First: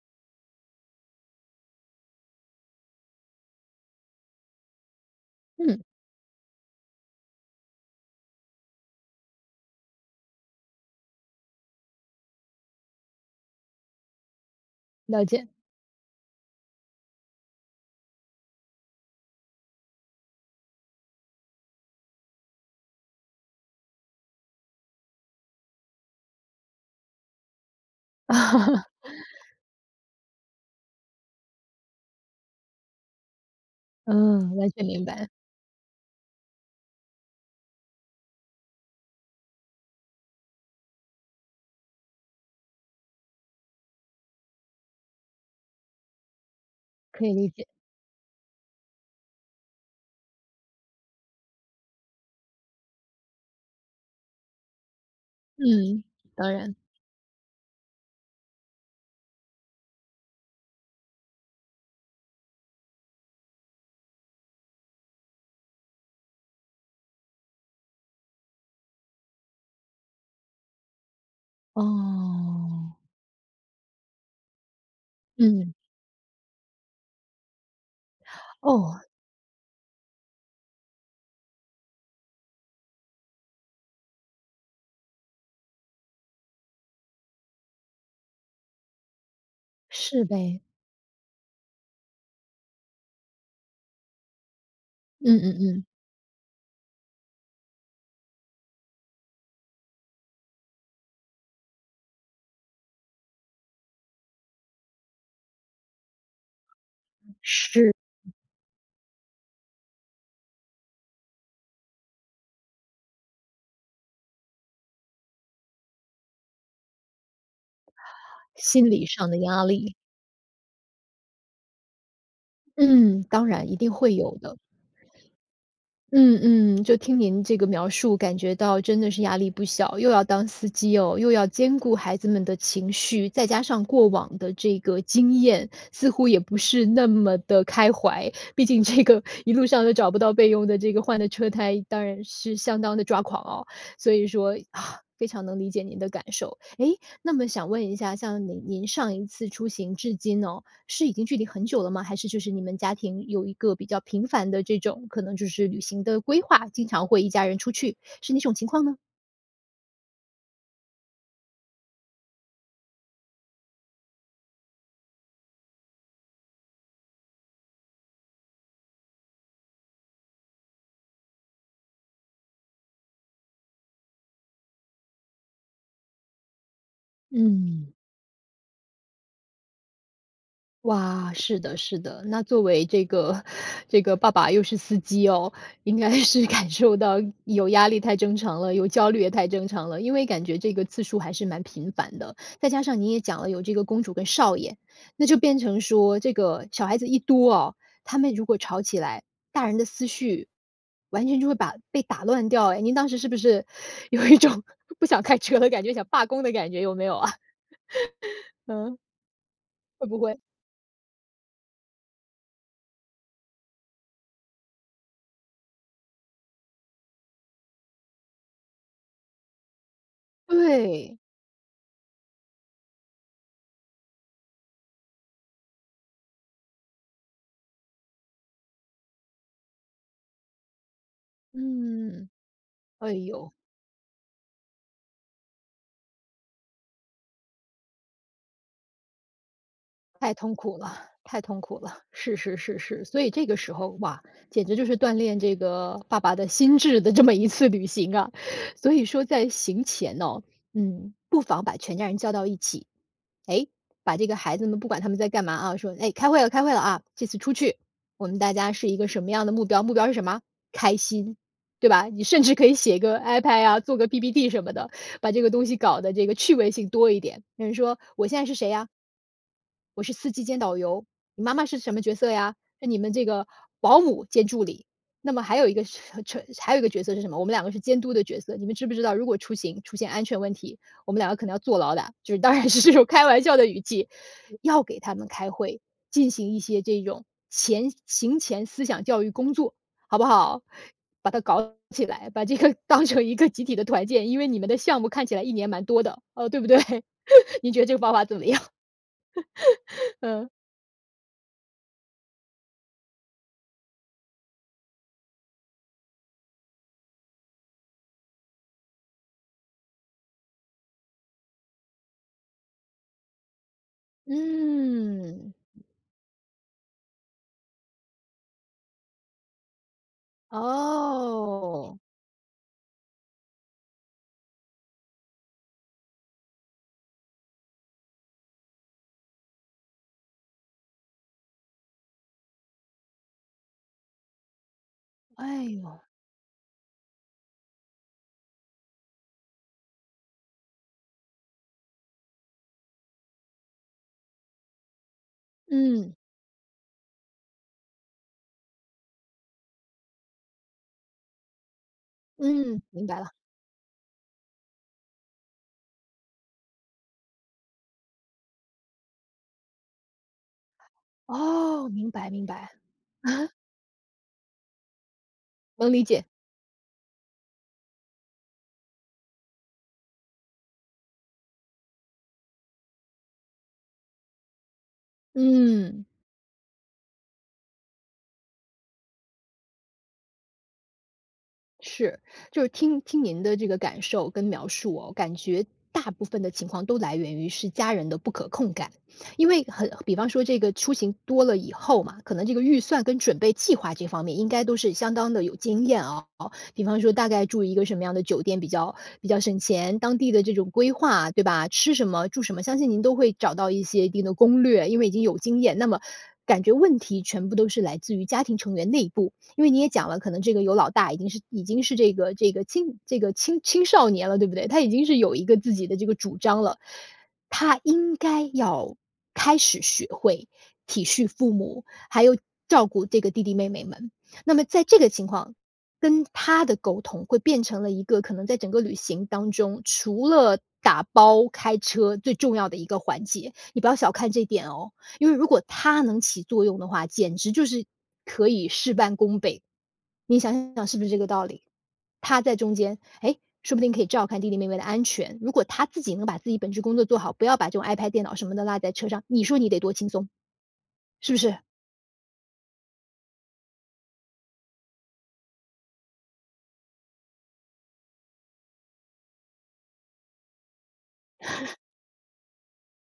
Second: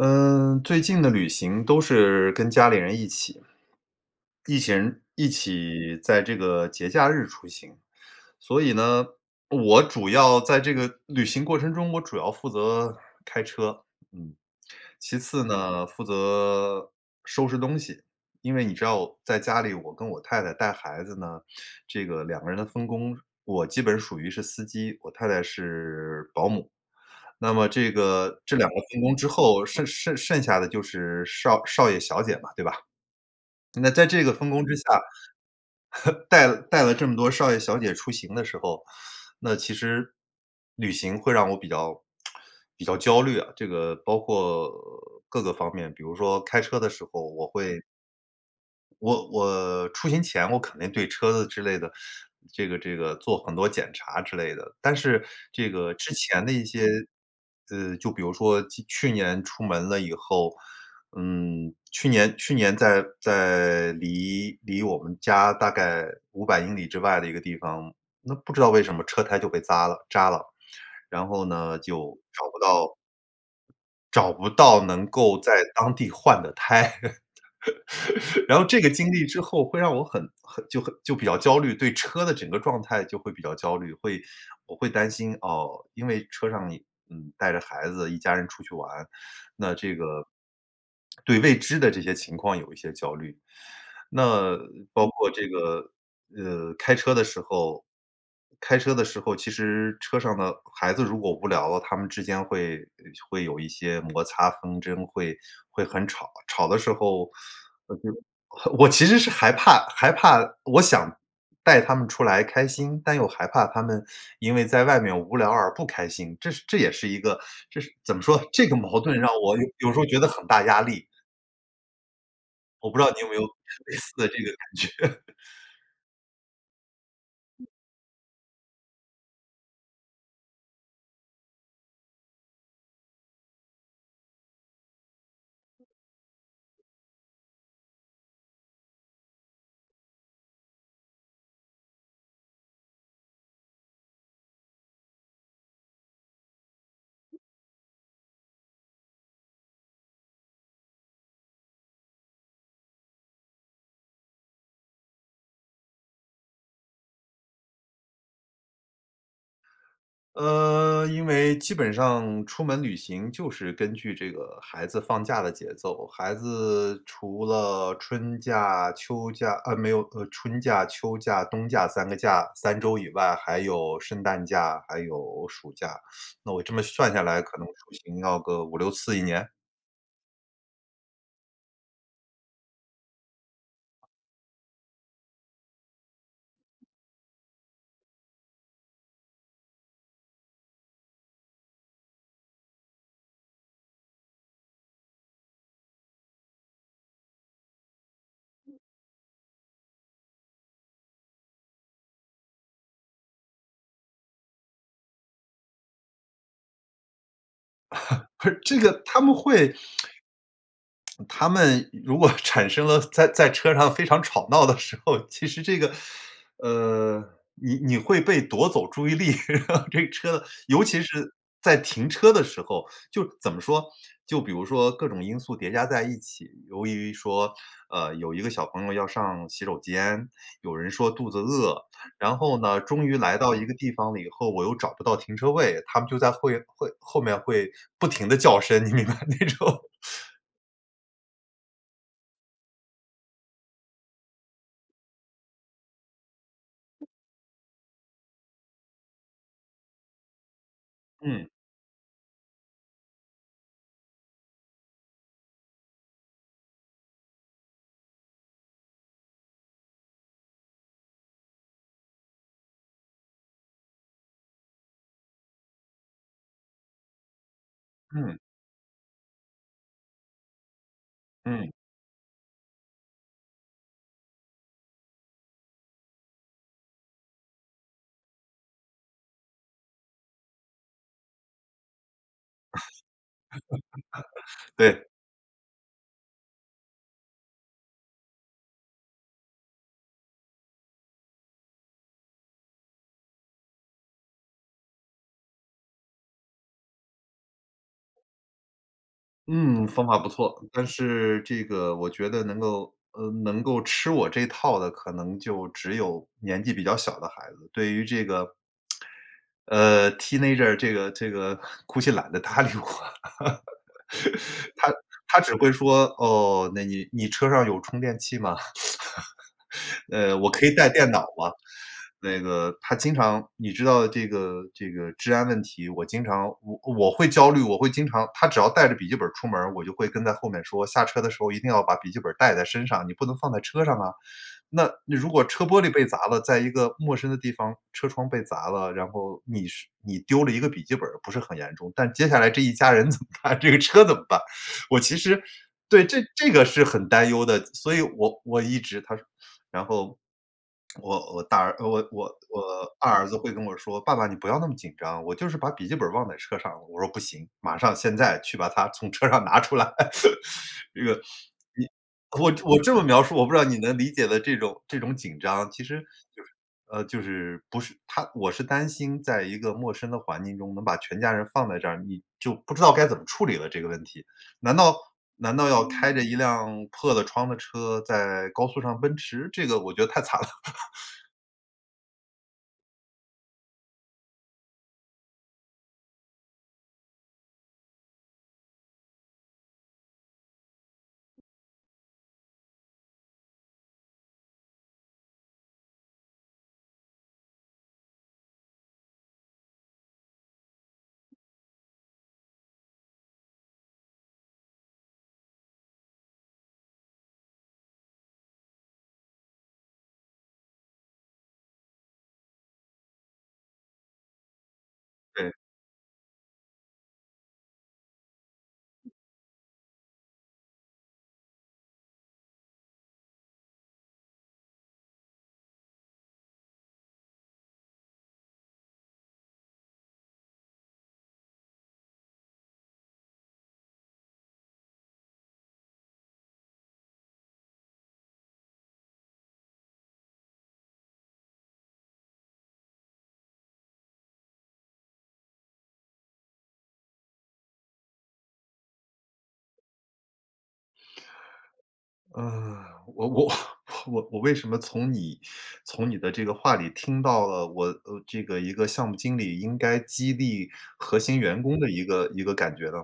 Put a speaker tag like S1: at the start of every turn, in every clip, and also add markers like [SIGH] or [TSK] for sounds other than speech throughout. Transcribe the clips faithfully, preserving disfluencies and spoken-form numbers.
S1: 嗯，最近的旅行都是跟家里人一起。一起人一
S2: 嗯。
S1: 起在这个节假日出行，所以呢，我主要在这个旅行过程中我主要负责开车，嗯，其
S2: 了
S1: 次
S2: 解。
S1: 呢，负责收拾东西。因为你知道，在家里我跟我太太带孩子呢，这个两个人的分工，我基本属于是司机，我太太是保姆。那么这个这两个
S2: [LAUGHS]
S1: 分工之后，剩剩剩下的就是少少爷、小姐嘛，对吧？那在这个分
S2: 嗯，
S1: 工
S2: 完
S1: 之下，
S2: 全明白。
S1: [LAUGHS] 带了带了这么多少爷、小姐出行的时候，那其实旅行会让我比较 [SMACKS LIPS] 比较焦虑啊。这个包括各个方面，比如说开车的时候
S2: 可以
S1: 我
S2: 理解。
S1: 会我我出行前，我肯定对车子之类的，这个这个做很多检查之类的。但是这个
S2: 嗯，
S1: 之前的
S2: 当
S1: 一
S2: 然。
S1: 些呃，就比如说今去年出门了以后嗯，去年去年在在离离我们家大概五百英里之外的一个地方，那不知道为什么车胎就被匝了扎了，然后呢，就找不
S2: 哦。
S1: 到找不到能够在
S2: 嗯。
S1: 当地换的胎。[LAUGHS] 然后这个
S2: 哦。
S1: 经历之后，会让我很很就很就比较焦虑，对车的整个状态就会比较焦虑。会我会担心，哦，因为车上，嗯，带着孩子一家人出去玩，那这
S2: 是
S1: 个
S2: 呗。
S1: 对未知的这些情况有一些焦虑。那包括
S2: 嗯
S1: 这
S2: 嗯嗯。
S1: 个，呃，开车的时候开车的时候，其实车上呢，孩子如果无聊了，他们之间会会有一些摩擦纷争，会会很吵，吵的时候
S2: 是。
S1: 呃，就我其实是害怕害怕我想带他们出来开心，但又害怕他们因为在外面无聊而不开心，这是这也是一个这是怎么说，这个
S2: 心
S1: 矛
S2: 理
S1: 盾
S2: 上
S1: 让
S2: 的
S1: 我有
S2: 压
S1: 有
S2: 力。
S1: 时候觉得很大压力。我不知道你
S2: 嗯，
S1: 有没有
S2: 当然，一定
S1: 类似
S2: 会
S1: 的这
S2: 有
S1: 个
S2: 的。
S1: 感觉？[LAUGHS]
S2: 嗯嗯，就听您这个描述，感觉到真的是压力不小，又要当司机哟，又要兼顾孩子们的情绪，再加上过往的这个经验，似乎也不是那么地开怀。毕竟这个一路上，都找不到备用的这个换的车胎，当然是相当地抓狂哦。所以说，[SIGHS] 非常能理解您的感受。诶，那么想问一下，像您您上一次出行至今哦，是已经距离很久了吗？还是就是你们家庭，有一个比较频繁的这种可能就是旅行的规划，经常会一家人出去？是哪种情况呢？
S1: 呃，因为基本上出门旅行，就是根据这个孩子放假的节奏。孩子除了春假、秋假，啊没有，呃，春假、秋假、冬假三个假，三周以外，还有圣诞假，还有暑假，[SUCKS TEETH] 那我这么算下来，可能出
S2: 嗯。
S1: 行要个五六次一年。
S2: 哇，是的是的，那作为这个这个爸爸又是司机哦，应该是感受到有压力太正常了，有焦虑也太正常了。因为感觉这个次数还是蛮频繁的，再加上您也讲了有这个公主跟少爷，那就变成说这个小孩子一多哦，他们如果吵起来，大人的思绪，完全就会把被打乱掉诶，您当时是不是有一种不想开车的感觉，想罢工的感觉，有没有啊？
S1: [LAUGHS]
S2: [LAUGHS]
S1: 这
S2: 嗯。
S1: 个他们会 [TSK]
S2: 会不会？
S1: [SMACKS LIPS] 他们如果产生了在在车上非常吵闹的时候，其实这个呃，你你会被夺走注意力。[LAUGHS] 这车尤其
S2: 对。
S1: 是在停车的时候。就怎么说，就比如说各种因素叠加在一起，由于说，呃，有一个小朋友要上洗手间，有人说肚子饿，
S2: 嗯，
S1: 然后呢，终
S2: 哎
S1: 于来
S2: 呦。
S1: 到一个地方了以后，我又找不到停车位，他们就在会会后面会不停地叫声，你明白，那种
S2: 太痛苦了太痛苦了，是是是是，所以这个时候，哇，简直就是锻炼这个爸爸的心智的这么一次旅行啊。所以说在行前哦，嗯，不
S1: 嗯。
S2: 妨把全家人叫到一起，哎，把这个孩子们不管他们在干嘛啊。说：“诶，开会了，开会了啊，这次出去，我们大家是一个什么样的目标，目标是什么啊？开心，对吧？”你甚至可以写个 iPad 啊，做个 PPT 什么的，把这个东西搞得这个趣味性多一点。有人说我
S1: 嗯。
S2: 现在是谁啊？“我是司机兼导游，你妈妈
S1: 嗯。
S2: 是什么角色呀？是你们这个保姆兼助理。那么还有一个是还有一个角色是什么？我们两个是监督的角色。你们知不知道，如果出行出现安全问题，我们两个可能要坐牢的。”就是当然是用开玩笑的语气。
S1: [LAUGHS]
S2: 要给
S1: 对。
S2: 他们开会，进行一些这种前行前思想教育工作，好不好？把它搞起来，把这个当成一个集体的团建，因为你们的项目看起来一年蛮多的，呃，对不对？你觉得这个方法怎么样？
S1: 嗯，方法不
S2: 嗯。
S1: 错，但是这个我觉得能够呃，能够吃我这套的可能就只有年纪比较小的孩子。对于这个，[SMACKS LIPS] 呃，teenager 这个这个估计懒得搭理我。[LAUGHS] 他他
S2: 嗯。
S1: 只会说：“哦，那你你车上有充电器吗？[LAUGHS] 呃，我可以带电脑吗？”
S2: 哦。
S1: 那个他经常你知道这个这个治安问题，我经常我我会焦虑，我会经常他只要带着笔记本儿出门，我就会跟在后面说：“下车的时候一定要把笔记本儿带在身上，你不能放在车上啊”。那如果
S2: 哎
S1: 车玻璃
S2: 呦。
S1: 被砸了，在一个陌生的地方车窗被砸了，然后你是你丢了一个笔记本儿不是很严重，但接下来这一家人怎么办？这个车怎么办？我其实对，
S2: 嗯。
S1: 这这个是很担忧的，所以我我一直他说然后，[CLICKS TONGUE] 我我大儿我我我
S2: 嗯，明
S1: 二
S2: 白了。
S1: 儿子会跟我说：“爸爸你不要那么紧张，我就是把笔记本儿忘在车上”，我说：“不行，马上现在去把它从车上拿出来”。[LAUGHS] 这个你
S2: 哦，明白明
S1: 我
S2: 白。
S1: 我这么描述我
S2: 啊。
S1: 不知道你能理解了这种这种紧张，其
S2: 能
S1: 实
S2: 理解。
S1: 就是呃，就是不是他我是担心在一个陌生的环境中能把全家人放在这儿，你就不知道该怎么处理了这个问题，难道难道要
S2: 嗯。
S1: 开着一辆破了窗的车在高速上奔驰？这个我觉得太惨了。[LAUGHS]
S2: 是，就是听听您的这个感受跟描述哦，感觉大部分的情况，都来源于是家人的不可控感。因为很比方说这个出行多了以后嘛，可能这个预算跟准备计划这方面，应该都是相当地有经验哦。比方说大概住一个什么样的酒店比较比较省钱，当地的这种规划，对吧？吃什么、住什么，相信您都会找到一些一定的攻略，因为已经有经验。那么，感觉问题全部都是来自于家庭成员内部，因为你也讲了，可能这个有老大，已经是已经是这个这个青这个青青少年了，对不对？他已经是有一
S1: 对。
S2: 个自己的这个主张了，他应该要开始学会体恤父母，还有照顾这个弟弟妹妹们。那么在这个情况，跟他的沟通，会变成了一个可能在整个旅行当中，除了打包、开车，最重要的一个环节。你不要小看这点哦，因为如果他能起作用的话，简直就是可以事半功倍，你想想是不是这个道理？他在中间，诶，说不定可以照看弟弟妹妹的安全，如果他自己能把自己本职工作做好，不要把这种 iPad、电脑什么的落在车上，你说你得多轻松，是不是？
S1: 呃，我我我我我为什么从你从你的这个话里听到了我呃，这个一个项目经理应该激励核心员
S2: [LAUGHS]
S1: 工的一个一个感觉呢？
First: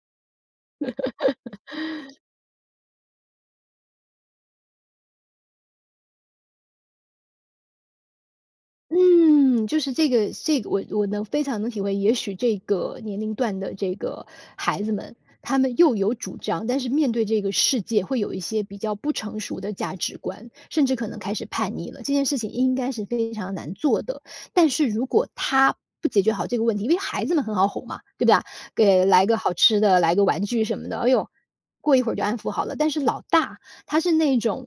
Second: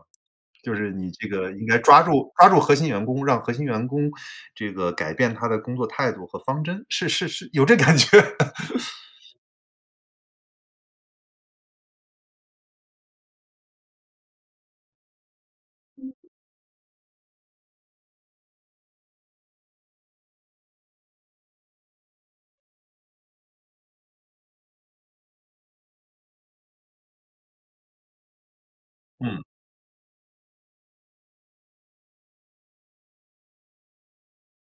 S1: 就是你这个应该抓
S2: [LAUGHS]
S1: 住抓住核心员工，让核心员工这个改变他的工作态度和方针，是是是有这感觉。[LAUGHS]
S2: 嗯，就是这个这个我我能非常能体会，也许这个年龄段的这个孩子们，他们又有主张，但是面对这个世界，会有一些比较不成熟的价值观，甚至可能开始叛逆了，这件事情应该是非常难做的。但是如果他不解决好这个问题因为孩子们很好哄嘛，对不对啊？给来个
S1: 嗯。
S2: 好吃的，来个玩具什么的，哦哟，过一会儿就安抚好了。但是老大，他是那种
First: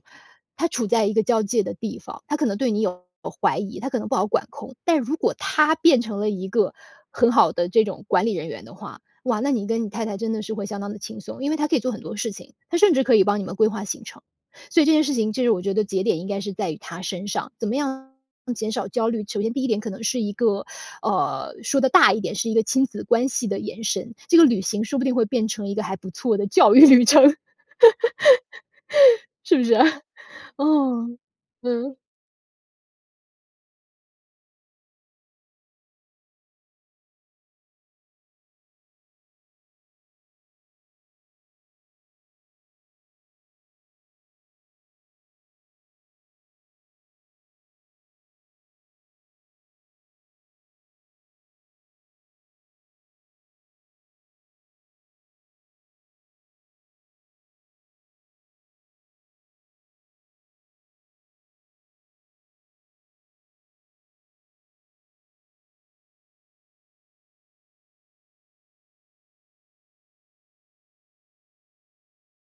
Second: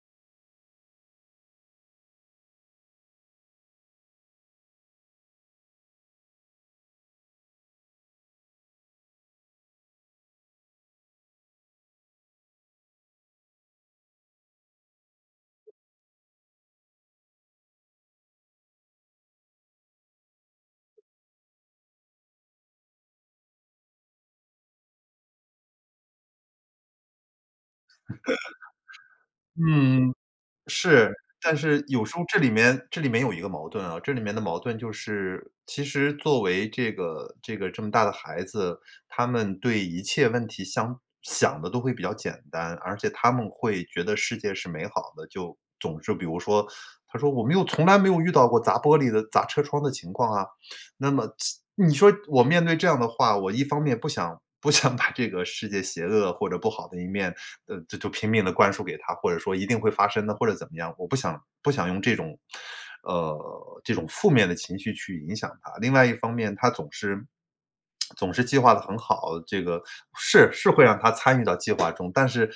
S2: 他处在一个交界的地方，他可能对你有过怀疑，他可能不好管控，但如果他变成了一个很好的这种管理人员的话，哇，那你跟你太太真的是会相当地轻松。因为他可以做很多事情，他甚至可以帮你们规划行程。所以这件事情，其实我觉得节点应该是在于他身上，怎么样减少焦虑？首先第一点可能是一个呃，说得大一点，是一个亲子关系的延伸，这个旅行说不定会变成一个还不错的教育旅程，是
S1: [LAUGHS]
S2: 不是？啊，
S1: 嗯，是。但是，
S2: 嗯。
S1: 有时候这里面这里面有一个矛盾啊，这里面的矛盾就是，其实作为这个这个这么大的孩子，他们对一切问题相想得都会比较简单。而且他们会觉得世界是美好的，就总是比如说，他说：“我没有从来没有遇到过砸玻璃的、砸车窗的情况啊。”那么这你说我面对这样的话，我一方面不想不想把这个世界邪恶或者不好的一面，呃，这就拼命地灌输给他，或者说一定会发生的，或者怎么样，我不想不想用这种呃，这种负面的情绪去影响他。另外一方面他总是 [SMACKS LIPS] 总是计划得很好，这个是，是会让他参与到计划中，但是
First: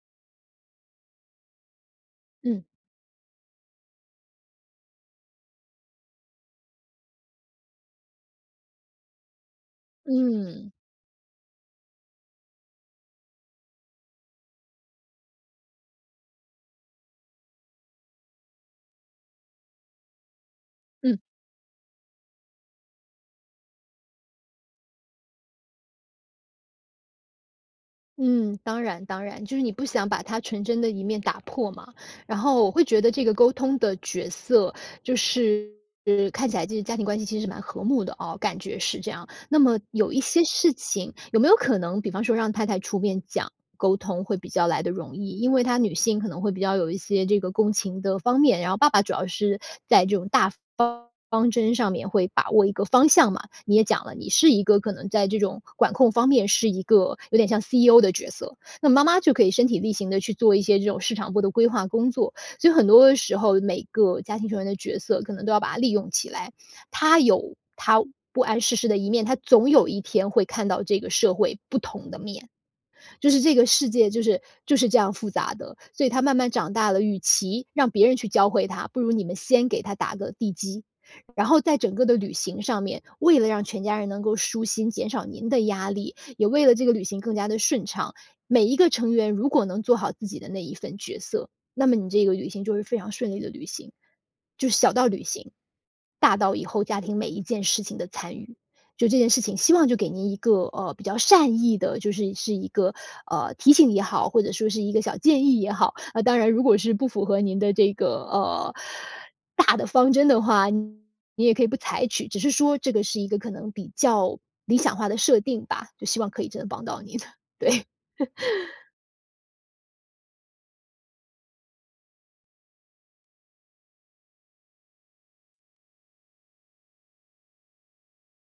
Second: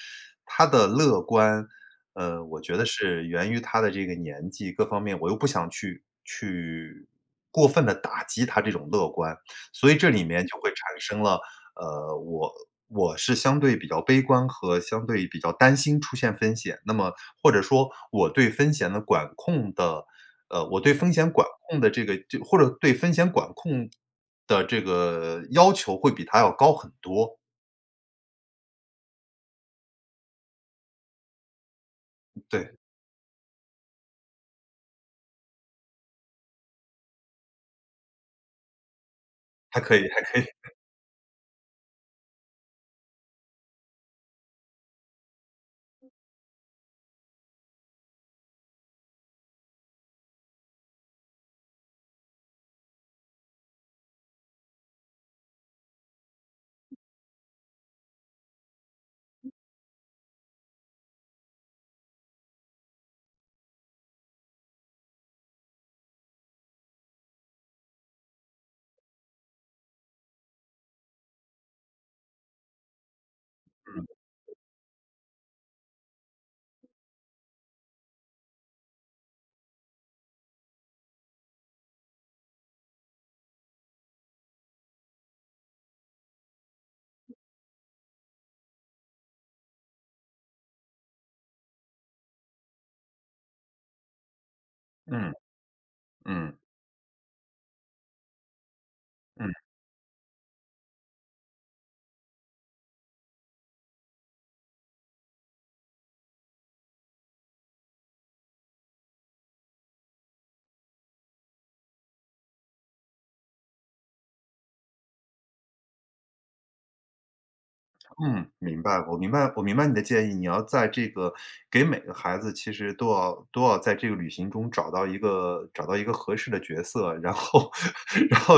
S1: 他的乐观，呃，我
S2: 嗯。
S1: 觉得是源于他的这个年纪，各方面我又不想去去过分地打击他这种乐观。所以这里面就
S2: 嗯。
S1: 会产生了，呃，我我是相对比较悲观和相对比较担心出现风险，那么或者说我对风险的管控的呃，我对风
S2: 嗯。
S1: 险管控的这个这或者对风险管控的这个要求，会比他要高很多。
S2: 嗯，当然当然，就是你不想把它纯真的一面打破嘛。然后
S1: 对。
S2: 我会觉得，这个沟通的角色就是看起来这个家庭关系其实蛮和睦的哦，感觉是这样。那么
S1: 还可以
S2: 有一
S1: 还可
S2: 些
S1: 以。
S2: 事情，有没有可能，比方说让太太出面讲沟通会比较来得容易，因为她女性，可能会比较有一些这个共情的方面，然后爸爸主要是在这种大方方针上面会把握一个方向嘛。你也讲了，你是一个可能在这种管控方面，是一个有点像 CEO 的角色。那妈妈就可以身体力行地，去做一些这种市场部的规划工作。所以很多时候，每个家庭成员的角色，可能都要把它利用起来。他有他不谙世事的一面，他总有一天会看到这个社会不同的面。就是这个世界就是就是这样复杂的，所以他慢慢长大了，与其让别人去教会他，不如你们先给他打个地基。然后在整个的旅行上面，为了让全家人能够舒心，减少您的压力，也为了这个旅行更加地顺畅，每一个成员如果能做好自己的那一份角色，那么你这个旅行，就会非常顺利的旅行。就是小到旅
S1: 嗯，
S2: 行，大
S1: 嗯。
S2: 到以后家庭每一件事情的参与。就这件事
S1: 嗯。
S2: 情，希望就给您一个，呃，比较善意的就是是一个，呃，提醒也好，或者说是一个小建议也好，呃，当然如果是不符合您的这个，呃，大的方针的话，你也可以不采取，只是说这个是一个，可能比较理想化的设定吧，就希望可以真的帮到你的，对。
S1: 嗯，明
S2: [LAUGHS]
S1: 白，我明白我明白你的建议，你要在这个给每个孩子其实都要都要在这个旅行中找到一个找到一个合适的角色。然后然后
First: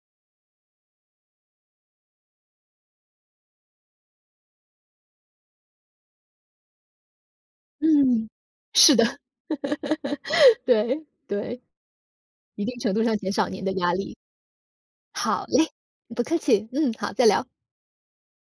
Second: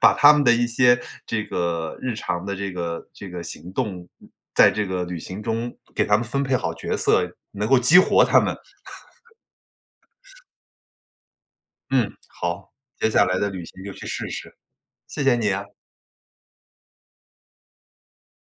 S1: 把他们的一些这个日常的这个这个行动，嗯，在这个旅行中，给他们分配好角色，能够激活
S2: 嗯，
S1: 他们。
S2: 是的。
S1: [LAUGHS]
S2: 对，对。
S1: 嗯，
S2: 一
S1: 好，
S2: 定程度
S1: 接
S2: 上
S1: 下
S2: 减
S1: 来
S2: 少
S1: 的
S2: 您
S1: 旅
S2: 的
S1: 行就
S2: 压
S1: 去
S2: 力。
S1: 试试，谢谢
S2: 好
S1: 你啊。
S2: 嘞，不客气。嗯，好，再聊。